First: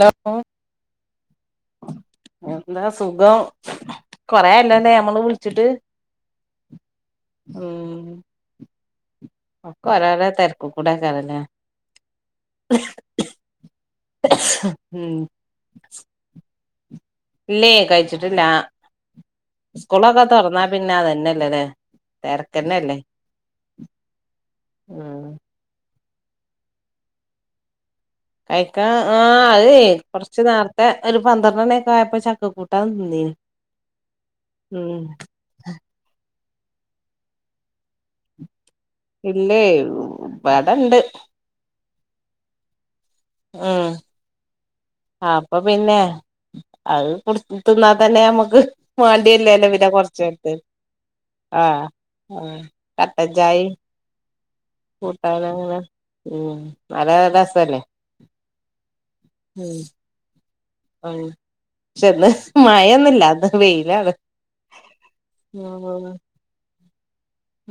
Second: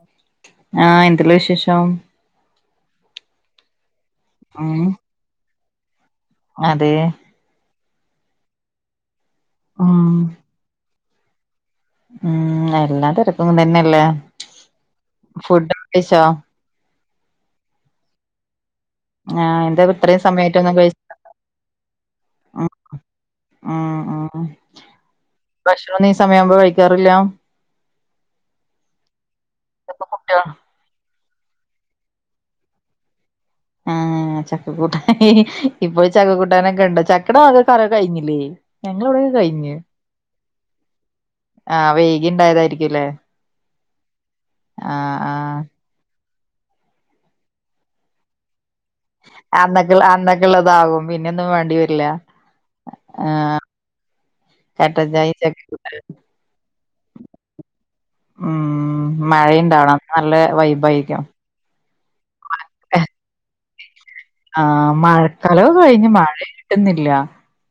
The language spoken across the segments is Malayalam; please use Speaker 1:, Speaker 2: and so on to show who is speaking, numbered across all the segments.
Speaker 1: ഹലോ
Speaker 2: ആ എന്തെല്ല വിശേഷം
Speaker 1: എന്താ സുഖം കൊറേയല്ലണ്ണെ നമ്മള് വ്ൾച്ച്ട്ട്
Speaker 2: അതേ
Speaker 1: ഉം ഒക്കെ
Speaker 2: ഉം
Speaker 1: ഓരോരോ തെരക്ക്കൂടേക്കാരല്ലേ
Speaker 2: ഉം എല്ലാ തെരരക്കും തന്നെല്ലേ
Speaker 1: ഉം
Speaker 2: ഫുഡ [unintelligible] ച്ചോ
Speaker 1: ഇല്ലേ കയ്ച്ച്ട്ട്ല്ലാ
Speaker 2: ആഹ് എന്താ ഇത്രയും
Speaker 1: സ്കൂളൊക്കെ തൊറ്ന്നാ
Speaker 2: സമയായിട്ടൊന്നും കഴി
Speaker 1: പിന്നെ അതന്നെല്ലെല്ലേ
Speaker 2: ഉം
Speaker 1: തെരക്കന്നെല്ലേ
Speaker 2: ഉം ഉം ഭക്ഷണാെന്നും ഈ സമയാവുമ്പോ കഴിക്കാറില്ല
Speaker 1: കഴിക്കാ ആ അതേ
Speaker 2: ചക്കക്കൂട്ടാ
Speaker 1: കൊർച്ച് നേറ്ത്തെ ഒര് പന്ത്രണ്ണണിക്കായപ്പം ചക്ക കൂട്ടാൻ തിന്നീനി
Speaker 2: ആ ചക്കക്കൂട്ടാ ഇപ്പളും ചക്കക്കൂ ട്ടാനൊക്കെണ്ടോ ചക്കടെ [unintelligible] കറ കഴ്ഞ്ഞില്ലേ ഞങ്ങളെവിടെക്കെ
Speaker 1: ഇല്ലേ
Speaker 2: കയ്ഞ്ഞ്
Speaker 1: ഇവടണ്ട്
Speaker 2: ആ വെയ്കിണ്ടായതായിരിക്കുംലേ
Speaker 1: ആ അപ്പൊ
Speaker 2: ആഹ്
Speaker 1: പിന്നെ അത് കൊട് തിന്നാ തന്നെ ഞമക്ക് വാണ്ട്യര്ലല്ലോ പിന്നെ
Speaker 2: അന്നൊക്കെ
Speaker 1: കൊർച്ചേര്ത്ത്
Speaker 2: അന്നൊക്കെള്ളതാകും പിന്നൊന്നും
Speaker 1: ആ
Speaker 2: വേണ്ടി വരില്ല
Speaker 1: ആ കട്ടൻ ചായേം
Speaker 2: കട്ടൻ ചായേം
Speaker 1: കൂട്ടാനങ്ങനെ
Speaker 2: ചക്കക്കൂട്ടാനും
Speaker 1: ഉം അതങ്ങരസല്ലേ
Speaker 2: ഉം
Speaker 1: ഉം
Speaker 2: മഴയുണ്ടാവണം നല്ല
Speaker 1: ആ
Speaker 2: വൈബായിരിക്കും
Speaker 1: ക്ഷെന്ന് മഴൊന്നുല്ല അത് വെയ്ലാണ്
Speaker 2: ആ മഴക്കാലവും കഴിഞ്ഞ് മഴ കിട്ട്ന്നില്ല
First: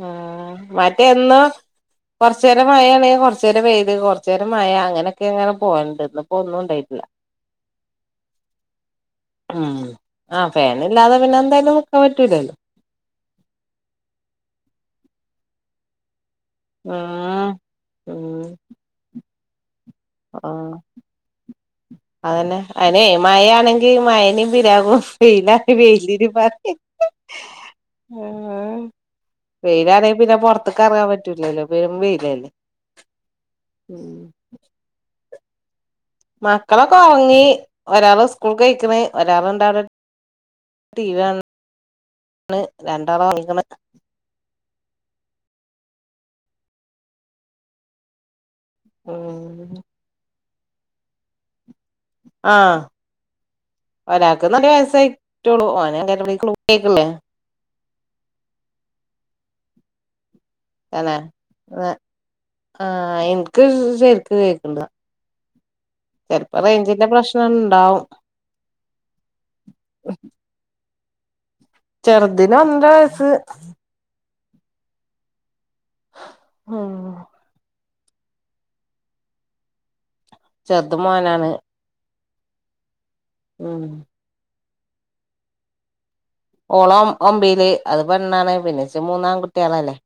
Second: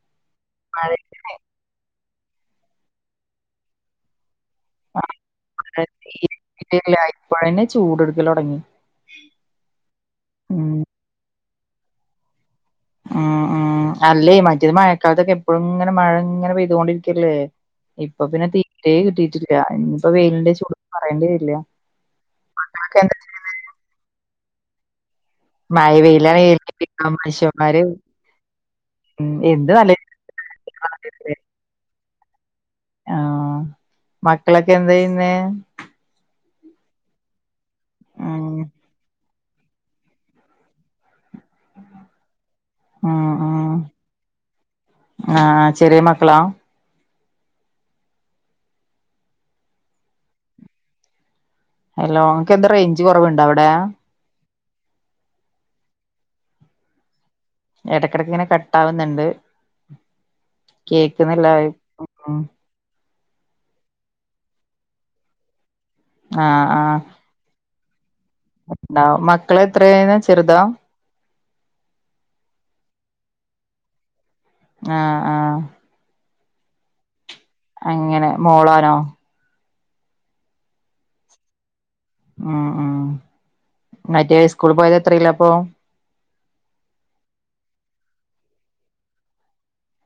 Speaker 1: ആ മറ്റേ എന്നോ കൊർച്ചേരം മയാണേ കൊർച്ചേരം വെയ്ല് കൊ ച്ചേരം മയ അങ്ങനെക്കെങ്ങനെ പോവണ്ട് ഇന്ന്പ്പോ
Speaker 2: കിട്ടിയില്ല
Speaker 1: ഒന്നുംണ്ടായിട്ട്ല്ല
Speaker 2: ഇപ്പഴന്നെ ചൂടെടുക്കല് തൊടങ്ങി.
Speaker 1: ഉം ആ
Speaker 2: ഉം
Speaker 1: ഫേനില്ലാതെ പിന്നെ എന്തായാലും നിക്കാ പറ്റൂലല്ലോ
Speaker 2: ഉം ഉം അല്ലേ മറ്റത് മഴക്കാലത്തൊക്കെ എപ്പഴുംങ്ങനെ മഴ ഇങ്ങനെ പെയ്ത്കൊണ്ടിരിക്കല്ലേ
Speaker 1: ഉം
Speaker 2: ഇപ്പൊ പിന്നെ തീരേ കിട്ടീട്ടില്ല
Speaker 1: ആ അതന്നെ അയ്നെ
Speaker 2: ഇങ്ങക്കെന്താ
Speaker 1: മയയാണെങ്കി മയനിം പിരാകും വെയിലാണെങ്കി
Speaker 2: മഴ
Speaker 1: വെയ്ല്നിം
Speaker 2: വെയിലാണെങ്കി
Speaker 1: പറിം
Speaker 2: മനുഷ്യന്മാര് ഉം എന്ത് നല്ല
Speaker 1: വെയ്ലാണെ പിന്നെ പൊർത്ത്ക്കെർങ്ങാ പറ്റൂലല്ലോ പെരും വെ
Speaker 2: ആ മക്കളൊക്കെ എന്തെയ്യ്ന്നേ
Speaker 1: മക്കളൊക്കെ ഒർങ്ങി ഒരാള്
Speaker 2: ഉം
Speaker 1: സ്കൂൾക്കൊയ്ക്ക്ണ് ഒരാള് [unintelligible] ടിവി കാൺ
Speaker 2: ഉം
Speaker 1: ഒറങ്ങിക്ക്ണ്
Speaker 2: ഉം ആ ചെറ്യേ മ ക്കളാ
Speaker 1: [unintelligible]
Speaker 2: ഹലോ ങ്ങ്ക്കെന്താ റെയ്ഞ്ച് കൊറവ്ണ്ടോ അവ്ടെ
Speaker 1: [unintelligible] ര് വയസായിട്ടാെള്ളൂ ഓനെ അംഗൻവാടിക്ക് [unintelligible]
Speaker 2: എടക്കെട്ക്ക്ങ്ങനെ കട്ടാവ്ന്ന്ണ്ട്
Speaker 1: തെന്നെ ആ ഇൻക്ക് ശെര്ക്ക് കേക്ക്ൺല്ല ചെൽപ്പോ റേയ്ഞ്ചിന്റെ പ്രശ്നണ്ടാവും
Speaker 2: [unintelligible] മക്കളെ എത്രേ ചെറ്താ
Speaker 1: ചെറുതിന് ഒന്നര വയസ്സ്
Speaker 2: ആ ആ
Speaker 1: ആ
Speaker 2: അങ്ങനെ മോളോനോ
Speaker 1: ചെറ്ത് മോനാണ്
Speaker 2: ഉം ഉം
Speaker 1: ഉം
Speaker 2: മറ്റേ സ്കൂള് പോയത് എത്രേല പ്പൊ
Speaker 1: ഓള് ഒമ്പേല് അത് പെണ്ണാണ് പിന്നച്ച മൂന്നാങ്ങുട്ട്യാളല്ലേ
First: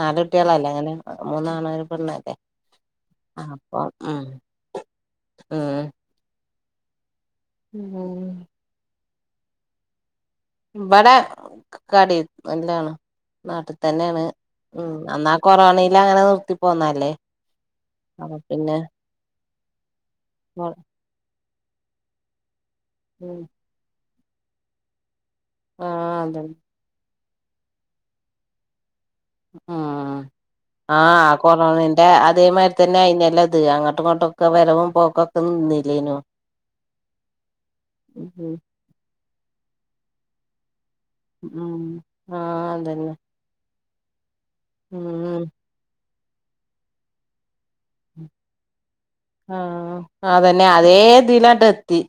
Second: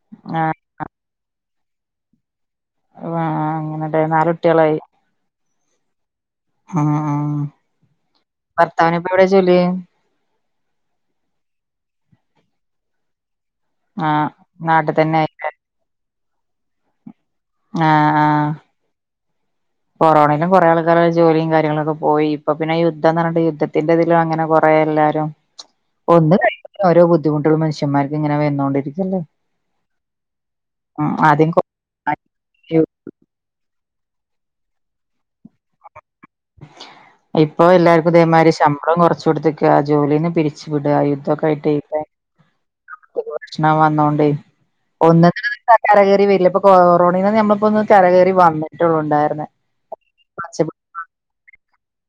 Speaker 1: നാല്
Speaker 2: ആഹ്
Speaker 1: കുട്ട്യാളല്ലേ അങ്ങനെ മൂന്നാണും ഒരു പെണ്ണല്ലേ
Speaker 2: ആ അങ്ങനെടെ നാലുട്ട്യാളായി
Speaker 1: ആ
Speaker 2: ആ
Speaker 1: [unintelligible]
Speaker 2: എവടെ ജോലി
Speaker 1: വടെ കടി നല്ലാണ് നാട്ട്ത്തെന്നെണ്
Speaker 2: ആഹ്
Speaker 1: ഉം
Speaker 2: നാട്ടിൽ തന്നെ
Speaker 1: അന്നാ കൊറോണേല് അങ്ങനെ നിർത്തി പോന്നല്ലേ
Speaker 2: ആ
Speaker 1: അപ്പൊ
Speaker 2: ആ
Speaker 1: പിന്നെ
Speaker 2: കൊറോണെലും കൊറെ ആൾക്കാര് ജോലിയും കാര്യങ്ങളൊക്കെ പോയി ഇപ്പൊ പിന്നെ
Speaker 1: ഉം
Speaker 2: യുദ്ധംന്നറഞ്ട്ടു യുദ്ധത്തിന്റെ അങ്ങനെ കൊറേ എല്ലാരും
Speaker 1: ആ
Speaker 2: ഒന്ന്
Speaker 1: അതെ
Speaker 2: ഒരോ ബുദ്ധിമുട്ടെളും മനുഷ്യന്മാർക്ക് ഇങ്ങനെ വന്നോണ്ടിരിക്കും
Speaker 1: ഉം
Speaker 2: ഉം
Speaker 1: ആഹ്
Speaker 2: ആദ്യം
Speaker 1: കൊറോണെന്റെ
Speaker 2: കൊ
Speaker 1: അതേമായ് രി തന്നെ അയ്ന്യല്ലൊ ഇത് [unintelligible] അട്ടും ഇങ്ങോട്ടൊക്കെ വരവും പോക്കൊക്കെ നിന്നില്ലേയ്നോ
Speaker 2: ഇപ്പോ എല്ലാർക്കും
Speaker 1: ഉം
Speaker 2: ഇതേമായ്രി ശമ്പളം കൊറച്ച് കൊടുത്തേക്കാ ജോലീന്ന് പിരിച്ചു വി ആഹ് യുദ്ധൊക്കായിട്ട്
Speaker 1: ഉം ആ അതന്നെ
Speaker 2: [unintelligible] പ്രശ്നം [unintelligible] ണോണ്ടെയ്
Speaker 1: ഉം
Speaker 2: [unintelligible] വരില്ല അപ്പൊ കൊറോണെ നമ്മക്ക് [unintelligible]
Speaker 1: ആഹ് അതന്നെ അതേ ദിലാട്ടെത്തി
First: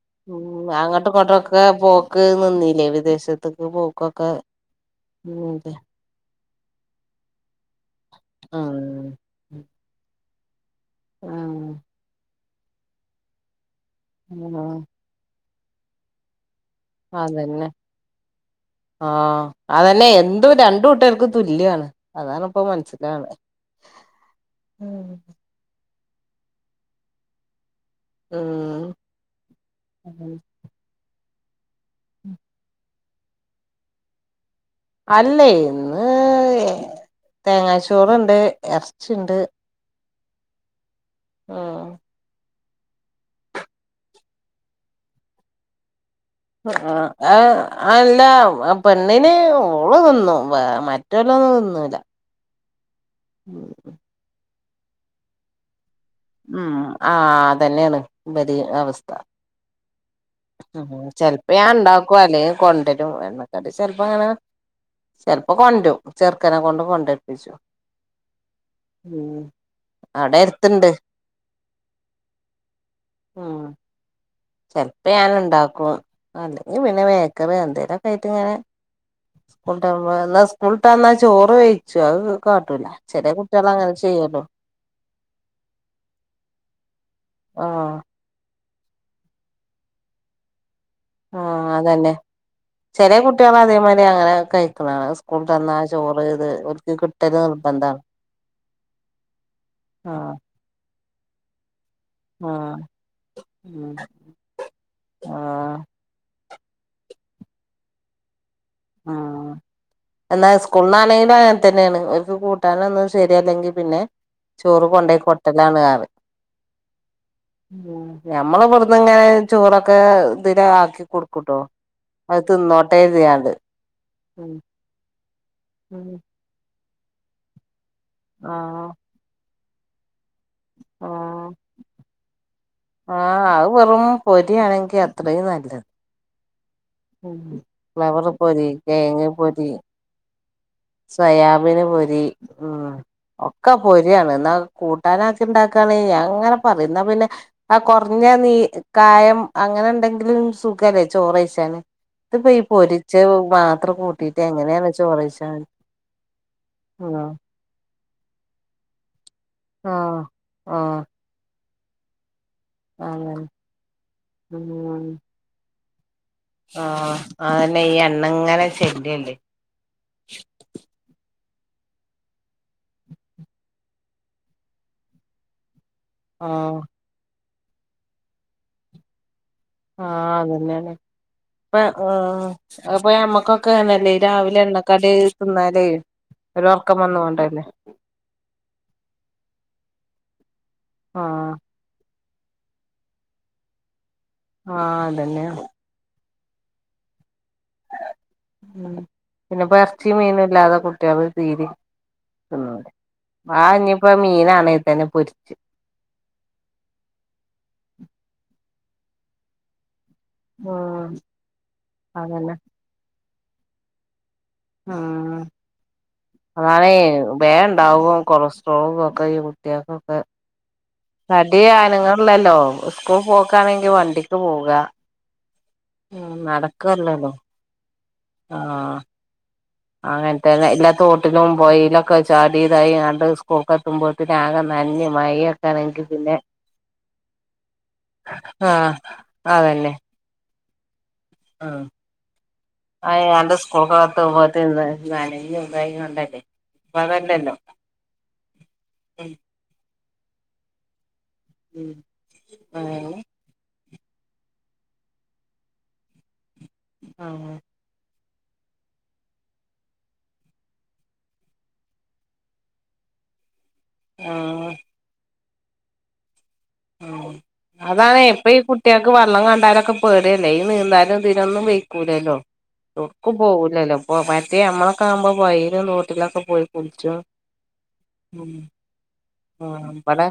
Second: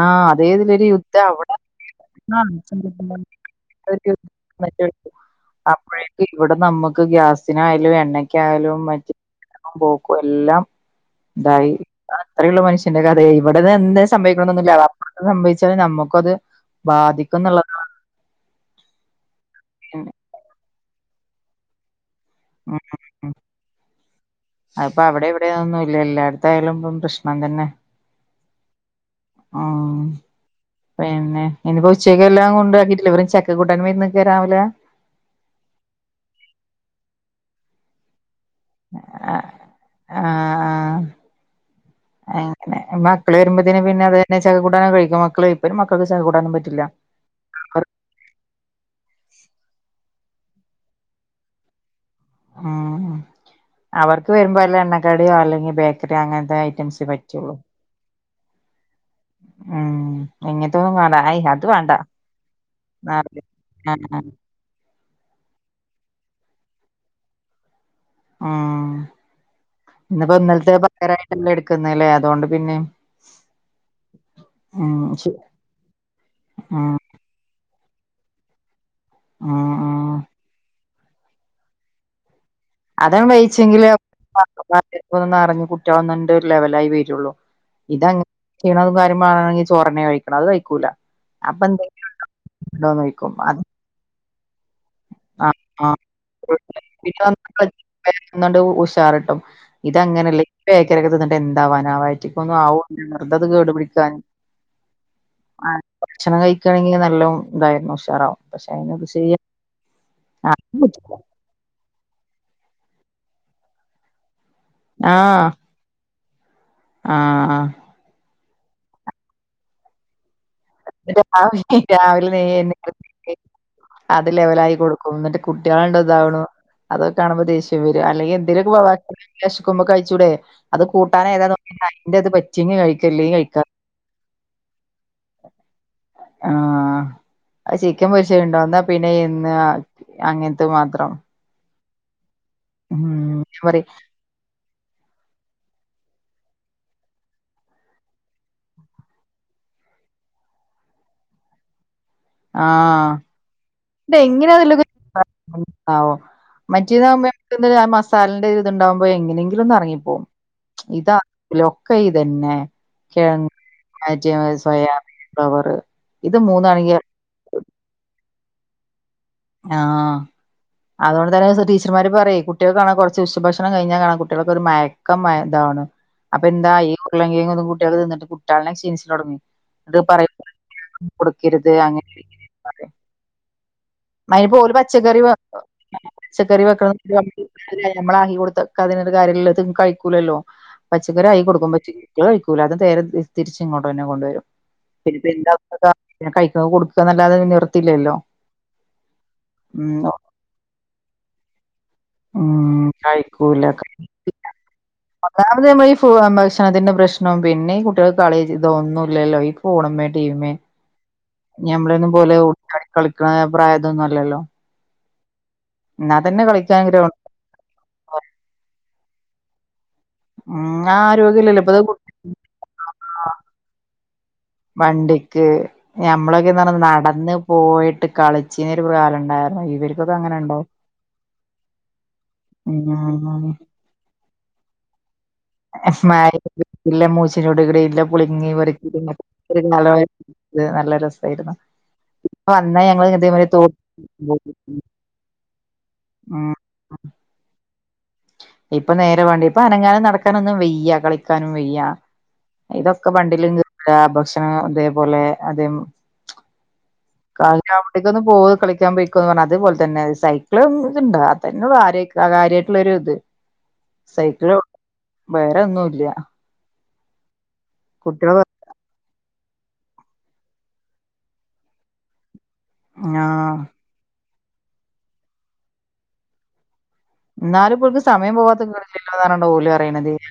Speaker 2: ആഹ് അതേതിലൊരു യുദ്ധ അവ്ടെ
Speaker 1: പോക്ക് നിന്നില്ലേ
Speaker 2: ആഹ്
Speaker 1: വിദേശത്ത്ക്ക് പോക്കൊക്കെ
Speaker 2: [unintelligible]
Speaker 1: ഉം
Speaker 2: [unintelligible]
Speaker 1: അതെ
Speaker 2: അപ്പോഴേക്ക് ഇവടെ നമ്മെക്ക് ഗ്യാസിനായാലും
Speaker 1: ആ
Speaker 2: എണ്ണക്കായാലും മറ്റ് പോക്കും എല്ലാം
Speaker 1: ആ
Speaker 2: ഇണ്ടായി അത്രയൊള്ളു മനുഷ്യന്റെ കഥെയെ ഇവിടെന്ന് എന്ത്
Speaker 1: ആ
Speaker 2: ഇവ്ട്ന്നൊന്നുല്ല വാപ്പ് സംഭവിച്ചാല് നമ്മുക്ക്വത്
Speaker 1: അതന്നെ ആഹ്
Speaker 2: ഉം
Speaker 1: അതന്നെ എന്ത് രണ്ടു കുട്ടർക്ക് തുല്യാണ് അതാണ് ഇപ്പൊ
Speaker 2: ഉം
Speaker 1: മനസിലാവ്ണ്
Speaker 2: അതിപ്പോ അവിടെ ഇവിടെയൊന്നും ഇല്ല എല്ലാട്ത്തായലും ഇപ്പ പ്രശ്നം തന്നെ
Speaker 1: ഉം
Speaker 2: ഉം പിന്നെ ഇനിപ്പോ ഉച്ചെയ്ക്കെല്ലാം കൊണ്ടാക്കിട്ട് ഇല്ലവരും ചക്കൂട്ടാനു വ [unintelligible] ക്കെ രാവില്ല
Speaker 1: അല്ലെയ് ഇന്ന് തേങ്ങാച്ചോറ്ണ്ട് എറ്ച്ചിണ്ട്
Speaker 2: ആഹ്
Speaker 1: ഉം
Speaker 2: അങ്ങനെ മക്കള് വരുമ്പത്തേന് പിന്നെ അത് തന്നെ ചെക്ക കൂട്ടാനൊക്കെ കഴിക്കും മക്കളു വരുമ്പം മക്കള് ചക്ക കൂട്ടാനൊന്നും പറ്റില്ല
Speaker 1: ആഹ് അഹ്
Speaker 2: അവർ
Speaker 1: ആല്ലാ ആ പെണ്ണിന് ഓള് തിന്നു മറ്റൊലൊന്നു തിന്നൂല
Speaker 2: ഉം അവർക്ക് വരുമ്പോ വല്ല എണ്ണ ക്കടിയോ അല്ലെങ്കിൽ ബേക്
Speaker 1: ഉം ആ അതന്നേണ് ഇബരിം അവസ്ഥ
Speaker 2: ഉം ഇങ്ങനത്തൊന്നും വേണ്ട അയ്
Speaker 1: ചെൽപ്പം
Speaker 2: അത് വേണ്ട
Speaker 1: ഞാൻണ്ടാക്കും അല്ലേ കൊണ്ടരും
Speaker 2: ആഹ്
Speaker 1: എണ്ണക്കടി ചെൽപ്പം ങ്ങനേ ചെൽപ്പം കൊന്റും ചെറുക്കനെ കൊണ്ട് കൊണ്ടര്പ്പിച്ചും ഉം
Speaker 2: ഇന്നപ്പോ
Speaker 1: അവിടെ
Speaker 2: ഇന്നലത്തെ
Speaker 1: എടുത്തുണ്ട്
Speaker 2: പകരമായിട്ടല്ലേ എടുക്കുന്നെ അല്ലെ അതുകൊണ്ട് പിന്നെ
Speaker 1: ആ
Speaker 2: ഉം
Speaker 1: ചെലപ്പ
Speaker 2: ശരി
Speaker 1: ഞാനുണ്ടാക്കും അല്ലെങ്കി
Speaker 2: ഉം
Speaker 1: പിന്നെ ബേക്കറി എന്തേലൊക്കെ ആയിട്ടിങ്ങനെ
Speaker 2: ഉം ഉം
Speaker 1: സ്കൂളിട്ടെന്നാൽ എന്നാ സ്കൂളട്ടന്നാ [unintelligible] ചോറ് കഴിച്ചോ അത് കാട്ടൂല
Speaker 2: അതേം
Speaker 1: ചെല കുട്ടികൾ
Speaker 2: വെയിച്ചങ്കിലെ
Speaker 1: അങ്ങനെ ചെയ്യല്ലോ
Speaker 2: അറിഞ്ഞെ കുട്ടികളൊന്നുണ്ടൊരു ലെവലായി വരുള്ളൂ
Speaker 1: ആ
Speaker 2: ചെയ്യണത കാര്യം പറേ വാ ണെങ്കിൽ ചോറന്നെ കഴിക്കണം അത് കഴിക്കൂല
Speaker 1: ആഹ് അതന്നെ
Speaker 2: അപ്പന്തണ്ടോന [unintelligible] കയിക്കും അത്
Speaker 1: സ്കൂള
Speaker 2: ആ
Speaker 1: തന്നാ
Speaker 2: ആ
Speaker 1: ചോറ് ചെയ്ത് ഒരിക്കും കിട്ടല് നിർബ്ബന്താണെ
Speaker 2: ന്നണ്ട് ഉഷാറിട്ടും ഇതങ്ങനല്ല ബേക്കറിക്കെ തിന്നിട്ട് എന്താവാൻ റ്റക്ക ഒന്നും [unintelligible] ആവോ
Speaker 1: ആഹ്
Speaker 2: വെറുതത് കേടു
Speaker 1: ഉം
Speaker 2: പിടിക്കാനും ആ
Speaker 1: ആഹ്
Speaker 2: ഭക്ഷണം കഴിക്കയാണെങ്കിൽ നല്ല ഇതായിരുന്നു ഉഷാറാവും പക്ഷെ അയിന് ഇത് ചെയ്യാം
Speaker 1: ആഹ് എന്നാ സ്ക്കുണ്ണാനായിന തന്നെയാണ് ഒക്ക് കൂട്ടാനൊന്നും ശരിയായില്ലെങ്കിൽ പിന്നെ ചോറ് കൊണ്ടോയി കൊട്ടലാണ് കാറ്
Speaker 2: ആ ആ
Speaker 1: ഞമ്മളിവിടിന്നിങ്ങനെ ചോറൊക്കെ ഇതിര ആക്കി കൊടുക്കൂട്ടോ
Speaker 2: രാവിലെ
Speaker 1: അത്
Speaker 2: രാവിലെ
Speaker 1: തിന്നോട്ടെ എഴുതിയണ്ട്
Speaker 2: അത് ലെവലായി കൊടുക്കും എന്നിട്ട് കുട്ടികളണ്ട്
Speaker 1: ഉം
Speaker 2: ഇതാവണു അതൊക്കൊണുമ്പ ദേശ്യം ലെവലെ അല്ലെങ്കി എന്തേലും
Speaker 1: ആഹ്
Speaker 2: പോവ വിശക്കുമ്പം കഴിച്ചൂടെ അത് കൂട്ടാന ഏതാ
Speaker 1: ആഹ്
Speaker 2: നോക്ക അതിന്റെ അത് പറ്റി കഴിക്കല്ല അല്ലെങ്കി
Speaker 1: ആഹ്
Speaker 2: കഴിക്കാ
Speaker 1: അത് അ
Speaker 2: ആ ചിക്കൻ പൊരിച്ച ഉണ്ടോ
Speaker 1: പൊരി
Speaker 2: എന്നാ പിന്നെ
Speaker 1: കിഴങ്ങ്
Speaker 2: ഇന്ന്
Speaker 1: പൊരി
Speaker 2: അങ്ങനെ ഇതു മാത്രം
Speaker 1: അമനപൊരി ഉം
Speaker 2: ഞാൻ
Speaker 1: ഒക്കെ
Speaker 2: പറയും
Speaker 1: പൊരിയാണ് എന്നാ കൂട്ടാനാക്കി ഉണ്ടാക്കാണേ അങ്ങനെ പറയുന്ന പിന്നെ ആ കുറഞ്ഞ നീ കായം അങ്ങനെ ഉണ്ടെങ്കിലും സുഖല്ലേ ചോറയിച്ചാനെ ഇതിപ്പ ഈ
Speaker 2: ആഹ്
Speaker 1: പൊരിച്ച മാത്രം കൂട്ടിയിട്ട്
Speaker 2: ഇതെങ്ങനെയാന്നല്ലത്
Speaker 1: എങ്ങനെയാണ് ചോറയിച്ചണെ
Speaker 2: ആവോ മറ്റേതാവുമ്പം [unintelligible] മസാലിന്റെ ഇതുണ്ടാവുമ്പോ എങ്ങനെങ്കി
Speaker 1: ആഹ്
Speaker 2: ഇതിലൊന്നിറങ്ങിപ്പോം
Speaker 1: ആഹ്
Speaker 2: ഇതാ ലൊ ക്കെ ഇതന്നെ
Speaker 1: അങ്ങനെ
Speaker 2: കിഴങ്ങെ [unintelligible] സോയാബീൻ ഫ്ലവറ് ഇത്
Speaker 1: ആ ആന്നേ ഈ എണ്ണങ്
Speaker 2: ആ അതുകൊണ്ടേതന്നെ ടീച്ചർമാര് പറയും കുട്ടികൾക്കാണെ കുറച്ച് ഉച്ചഭക്ഷണം കഴിഞ്ഞാൽ കാണാം കുട്ടികൾക്കൊരു മയക്കം ഇതാവാണ് [unintelligible] അപ്പൊ
Speaker 1: ആഹ്
Speaker 2: എന്താഈ ഉള്ളെങ്കും കൊും കുട്ടികൊക്ക [unintelligible] തിന്നിട്ട കുട്ട്യോളു ശീലിച്ചു തൊടങ്ങും അത് പറയ
Speaker 1: ആഹ് അതന്നെയാണ്
Speaker 2: കൊടുക്കരുത്
Speaker 1: ഇപ്പ
Speaker 2: അങ്ങനെ
Speaker 1: ആഹ്
Speaker 2: പറയും
Speaker 1: അപ്പൊ ഞമ്മക്കൊക്കെ അങ്ങനല്ലേ
Speaker 2: [unintelligible]
Speaker 1: രാവിലെ
Speaker 2: പോല
Speaker 1: എണ്ണക്കടി
Speaker 2: പച്ചക്കറിെ
Speaker 1: തിന്നാലേ
Speaker 2: പച്ചക്കറി
Speaker 1: ഒരു
Speaker 2: വെക്ക
Speaker 1: ഒറക്കം വന്നോണ്ടല്ലേ
Speaker 2: നമ്മൾ ആക്കി കൊടുത്ത ക്കത്തിനാത്തെ കാര്യമില്ല അതങ്ങേ കയിക്ക് ലാലോ പച്ചക്കറിയായി
Speaker 1: ആഹ്
Speaker 2: കൊടുക്കാൻ പറ്റില്ലാലോ തീരെ കയ്യ്കുല അത് നേരെ തിരിച് ഇങ്ങോട്ട് തന്നെ കൊണ്ടുവരും
Speaker 1: ആഹ് അതന്നെയാണ്
Speaker 2: പിന്നപ്പ എന്താക്ക കഴിക്കൻ കൊടുക്കുക എന്നല്ലാതെ വേറെ നിർത്തിയില്ലല്ലോ
Speaker 1: മ്മ് പിന്നെ ഇപ്പോ ഇറച്ചി മീനും ഇല്ലാതെ കുട്ടിയാള് തീരെ ആം
Speaker 2: ഉം
Speaker 1: ആ ഇനിപ്പ
Speaker 2: കഴിക്കൂല
Speaker 1: മീന
Speaker 2: ഒന്നാമത് ഈ ഭക്ഷണത്തിന്റെ പ്രശ്നവും പിന്നെ കുട്ടികൾ കളേയെ ചെയിത ഇതൊന്നുല്ലലോ ഈ ഫോണുമെ
Speaker 1: ആഹ
Speaker 2: ഞമ്മളൊന്നും പോലെ ഓടി കളിക്കുന്ന പ്രായതൊന്നും അല്ലല്ലോ
Speaker 1: ആ
Speaker 2: എന്നാ കളിക്കാൻ
Speaker 1: തന്നെ
Speaker 2: ഗ്രൗണ്ട്
Speaker 1: വേഗം ഉണ്ടാവും കൊളസ്ട്രോൾ [unintelligible]
Speaker 2: മ്മ്
Speaker 1: തടി അനങ്ങാനില്ലാലോ സ്കൂൾ
Speaker 2: കുട്ടികള്
Speaker 1: പോക്കാണെങ്കി വണ്ടിക്ക് പോക
Speaker 2: ഞമ്മളൊക്കെന്ത നടന്ന് പോയിട്ട് കളിച്ചീന്ന ഒരു
Speaker 1: ആഹ്
Speaker 2: കാലംണ്ടായിരുന്നു ഇവർക്കൊക്കെ അങ്ങനെയുണ്ടോ
Speaker 1: തൊട്ടിലും പോയിലൊക്കെ ചാടിയതായി കണ്ട് സ്കൂൾക്കെ എത്തുമ്പോഴേത്തന ആകെ നഞ്ഞും
Speaker 2: മ്ഹ് മാങ്ങോം [unintelligible] പുളിങ്ങി പറച്ച്
Speaker 1: ആഹ്
Speaker 2: തിന്നും [unintelligible] അത്
Speaker 1: അതന്നെ
Speaker 2: നല്ല രസായിരുന്നു വന്നാ ഞങ്ങള്
Speaker 1: അയ്
Speaker 2: ഇതേമാതിരി
Speaker 1: അന്ന്
Speaker 2: തോ
Speaker 1: സ്‌കൂൾ [unintelligible]
Speaker 2: ഉം
Speaker 1: അതല്ലല്ലോ
Speaker 2: ഇപ്പൊ നേരെ വേണ്ടി പ്പോ ഇപ്പൊ അനങ്ങാനും നടക്കാനൊന്നും വെയ്യ നടക്കാനും വയ്യ
Speaker 1: ഉം
Speaker 2: ഇതൊക്കെ
Speaker 1: അങ്ങനെ
Speaker 2: വണ്ടിലും ല്ലാ ഭക്ഷണം അതേപോലെ അതോം
Speaker 1: ആഹ്
Speaker 2: കായിനാ അവിടെക്കോന്നു പോയി കളിക്കാൻ പോയിക്കോന്ന് പറഞ്ഞ അതുപോലെ തന്നെ സൈക്കിളും ഇതുണ്ട് അ തന്ന കാര്യമായിട്ടുള്ളൊരു ഇത് സൈക്കിളട്ടും
Speaker 1: ആഹ്
Speaker 2: വേറെന്നുംല്ല
Speaker 1: അതാണ് എപ്പോഴും ഈ കുട്ടികൾക്ക് പറ വെള്ളം കണ്ടാലൊക്കെ പേടിയല്ലേ ഈ നീന്താലും ഇതിനൊന്നും വയിക്കൂലല്ലോ ഒക്ക്
Speaker 2: ആഹ്
Speaker 1: പോകൂലല്ലോ ഇപ്പൊ പറ്റ നമ്മളൊക്കെ ആകുമ്പോ വയിലും തോട്ടിലൊക്കെ പോയി കുളിച്ചും
Speaker 2: എന്നാലും ഇപ്പോൾക്ക് സമയം പോവാത്തിണലില്ലേല്ലോ ഓരെണ്ണം
Speaker 1: മ് ഇബടെ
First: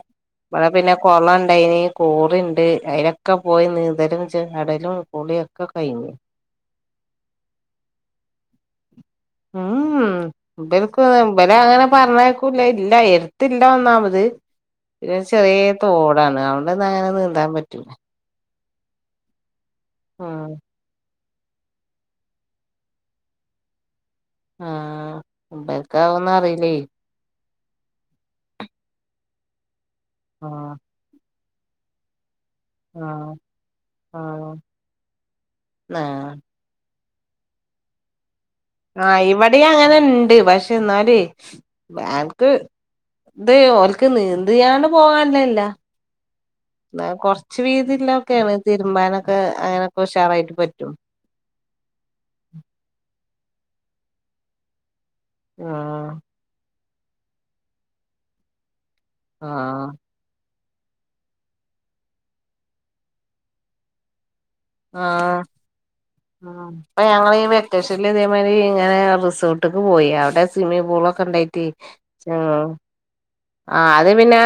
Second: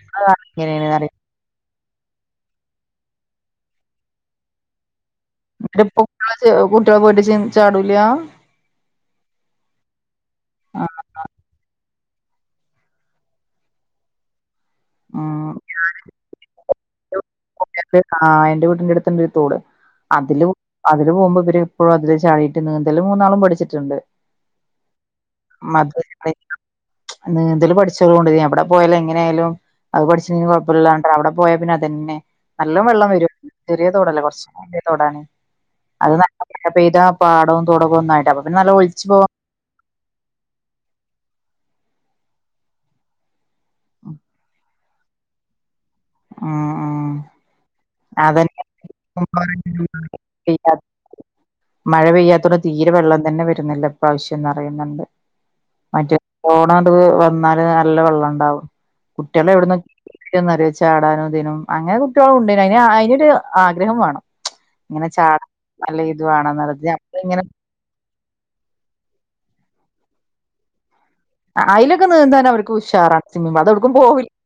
Speaker 1: ഇവിടെ പിന്നെ കോളം ഇണ്ടേ കോളം ഇണ്ട് കോറി ഇണ്ട് അലൊക്കെ പോയി നീന്തലും ചടലും
Speaker 2: എന്നട്ടപ്പ കുട്ടികള് ചെ കുട്ടികളെ പോയി ചെന്ന് ചാടൂല
Speaker 1: ഉംമ്മ്
Speaker 2: ആഹ്
Speaker 1: ഇവലക്ക് ഇബലെ അങ്ങനെ പറഞ്ഞക്കൂല ഇല്ല എടുത്തില്ല ഒന്നാമത് പിന്ന ചെറിയ തോടാണ് തൊട്ട്ന്ന് അങ്ങനെ നിന്താൻ പറ്റോ
Speaker 2: എൻ്റെ ആ എന്റെ വീട്ടിന്റെ അടുത്ത് ഒരു തോട് അതില്
Speaker 1: ആഹ്
Speaker 2: അതില് പോകുമ്പോ ഇവരിപ്പോഴ അതില് ചാടിട്ട് നീന്തലും മൂന്നാളും പഠിച്ചിട്ടുണ്ട്
Speaker 1: ആഹ്
Speaker 2: [unintelligible] അതു
Speaker 1: ഇബൽക്ക് അതൊന്നും
Speaker 2: തന്നെയാണ്
Speaker 1: അറിയില്ലേ
Speaker 2: നിന്തൽ പഠിച്ചോളൂണ്ട് നീ എവിടെപോയാലും എങ്ങനെയായാലും അത് പഠിച്ചിട്ട
Speaker 1: ആഹ്
Speaker 2: കുഴപ്പമില്ലല്ലാണ്ടണ്ട് അവിടെ പോയാൽ പിന്ന അത്തന്നെ നല്ല വെള്ളം വരും
Speaker 1: ആഹ്
Speaker 2: ചെറിയ തോടല്ലേ
Speaker 1: ആഹ്
Speaker 2: കുറച്ചിയവലിയ തോടാണ് അത് നല്ല
Speaker 1: ആഹ്
Speaker 2: മഴ പെയ്താ പാടവും തുടകവുംന്നായിട്ട്
Speaker 1: ആ ഇവിടെയും അങ്ങനെ ഇണ്ട് പക്ഷെ എന്നാലുവെ അത് ഇത ഓലക്ക് നീന്തയാണ് പോകാനല്ല
Speaker 2: ഉം ഉം
Speaker 1: എന്ന കൊറച്ച് വീതി ല്ലക്കെയാണ്
Speaker 2: അതന്നെ
Speaker 1: തിരുമ്പാനൊക്കെ അങ്ങനെയൊക്കെ ഉഷാറായിട്ട് പറ്റും
Speaker 2: മഴ പെയ്യാത്തോടെ തീരെ വെള്ളം തന്നെ വരുന്നില്ല ഈ പ്രാവിശ്യം നറയുല്ല
Speaker 1: ആഹ്
Speaker 2: ന്നാത് വന്നാല് നല്ല വെള്ളം ഉണ്ടാവും കുട്ടികളെ
Speaker 1: ആഹ്
Speaker 2: എവിടന്ന് ചാടാനും നിന്താനും അങ്ങനെ കുട്ടികളും ഉണ്ട് അന് അതിനൊരു ആഗ്രഹം വേണം
Speaker 1: ആ
Speaker 2: ഇങ്ങനെ ചാടാൻ നല്ല ഇത് വേണംന്നുള്ളത്
Speaker 1: അപ്പൊ
Speaker 2: അപ്പ
Speaker 1: ഞങ്ങള്
Speaker 2: ഇങ്ങനെ
Speaker 1: ഈ വെക്കേഷൻ പിന്നെ അതേമാതിരി ഇങ്ങനെ റിസോർട്ട് പോയി അവിടെ സ്വിമ്മിംഗ് പൂളൊക്കെ ക്കെയുണ്ടായിട്ടെ
Speaker 2: അയിലൊക്കെ നീന്താൻ അവർക്ക് ഉഷാറാണ് സ്വിമ്മിംഗ് അത്
Speaker 1: ആ
Speaker 2: എവിടേക്കും
Speaker 1: അതു
Speaker 2: പോവില്ല
Speaker 1: പിന്നെ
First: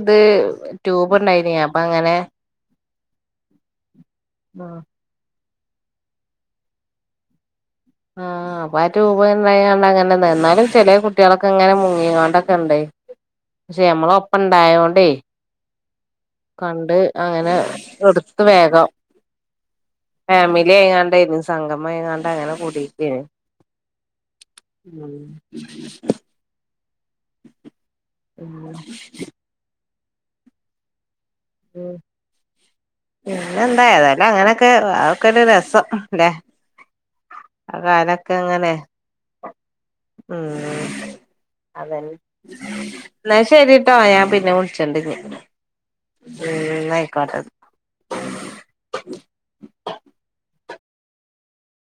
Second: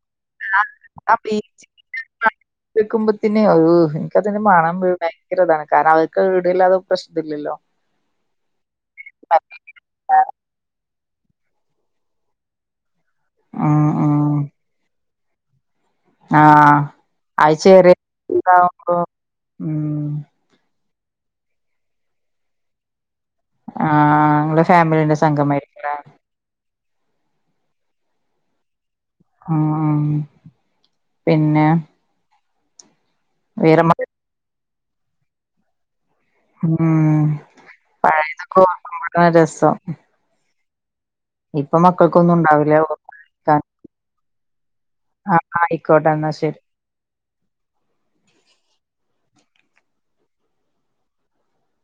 Speaker 1: ഇത് ട്യൂബ് ണ്ടായിനി അപ്പ അങ്ങനെ
Speaker 2: വെക്കുമ്പത്തിനേ അൾ എനിക്കതിന്റെ മാണം
Speaker 1: ആഹ്
Speaker 2: വതാണ് കാരണം അവർക്ക് വീടില്ല അതത് പ്രശ്ന ഇല്ലല്ലോ
Speaker 1: ആ അപ്പൊ റ്റുബ് ഉണ്ടായ കൊണ്ടങ്ങനെ എന്നാലും ചില കു കുട്ടികളക്കെ ഇങ്ങനെ മുങ്ങിയ കൊണ്ടൊക്കെ ഉണ്ടായി പക്ഷെ
Speaker 2: ഉം
Speaker 1: നമ്മള്
Speaker 2: ഉം
Speaker 1: ഒപ്പം ഇണ്ടായകൊണ്ടേ
Speaker 2: ആഹ്
Speaker 1: കണ്ട് അങ്ങനെ
Speaker 2: അത് ചെറിയ
Speaker 1: എടുത്ത് വേഗം
Speaker 2: ഇതാവുമ്പോ ഉം
Speaker 1: ഫാമിലി ആയക്കൊണ്ടരുന്നു സംഗമ ആയുണ്ട് അങ്ങനെ കൂടിയിരിക്കുകയായിരുന്നു
Speaker 2: ആ നിങ്ങടെ ഫാമിലിന്റെ സംഘമായിരിക്കല്ലേ
Speaker 1: ഉഹ
Speaker 2: ആ പിന്നെ
Speaker 1: പിന്നെ എന്താ
Speaker 2: വീരമ
Speaker 1: അതല്ല അങ്ങനെയൊക്കെ ആക്കെ ഒരു രസംല്ലേ
Speaker 2: ഉം പഴയതൊക്കെ
Speaker 1: അങ്ങനെ
Speaker 2: ഓർക്കുമ്പോഴാ രസം ഇപ്പൊ
Speaker 1: അതന്ന
Speaker 2: മക്കൾക്കൊന്നും ഉണ്ടാവില്ല.
Speaker 1: എന്നാ ശരിട്ടോ ഞാൻ പിന്നെ വിളിച്ചണ്ട്ഞ്ഞി ഉം
Speaker 2: ആ, ആയിക്കോട്ടെ എന്നാ ശരി.
Speaker 1: ന്നയിക്കോട്ടന്നാ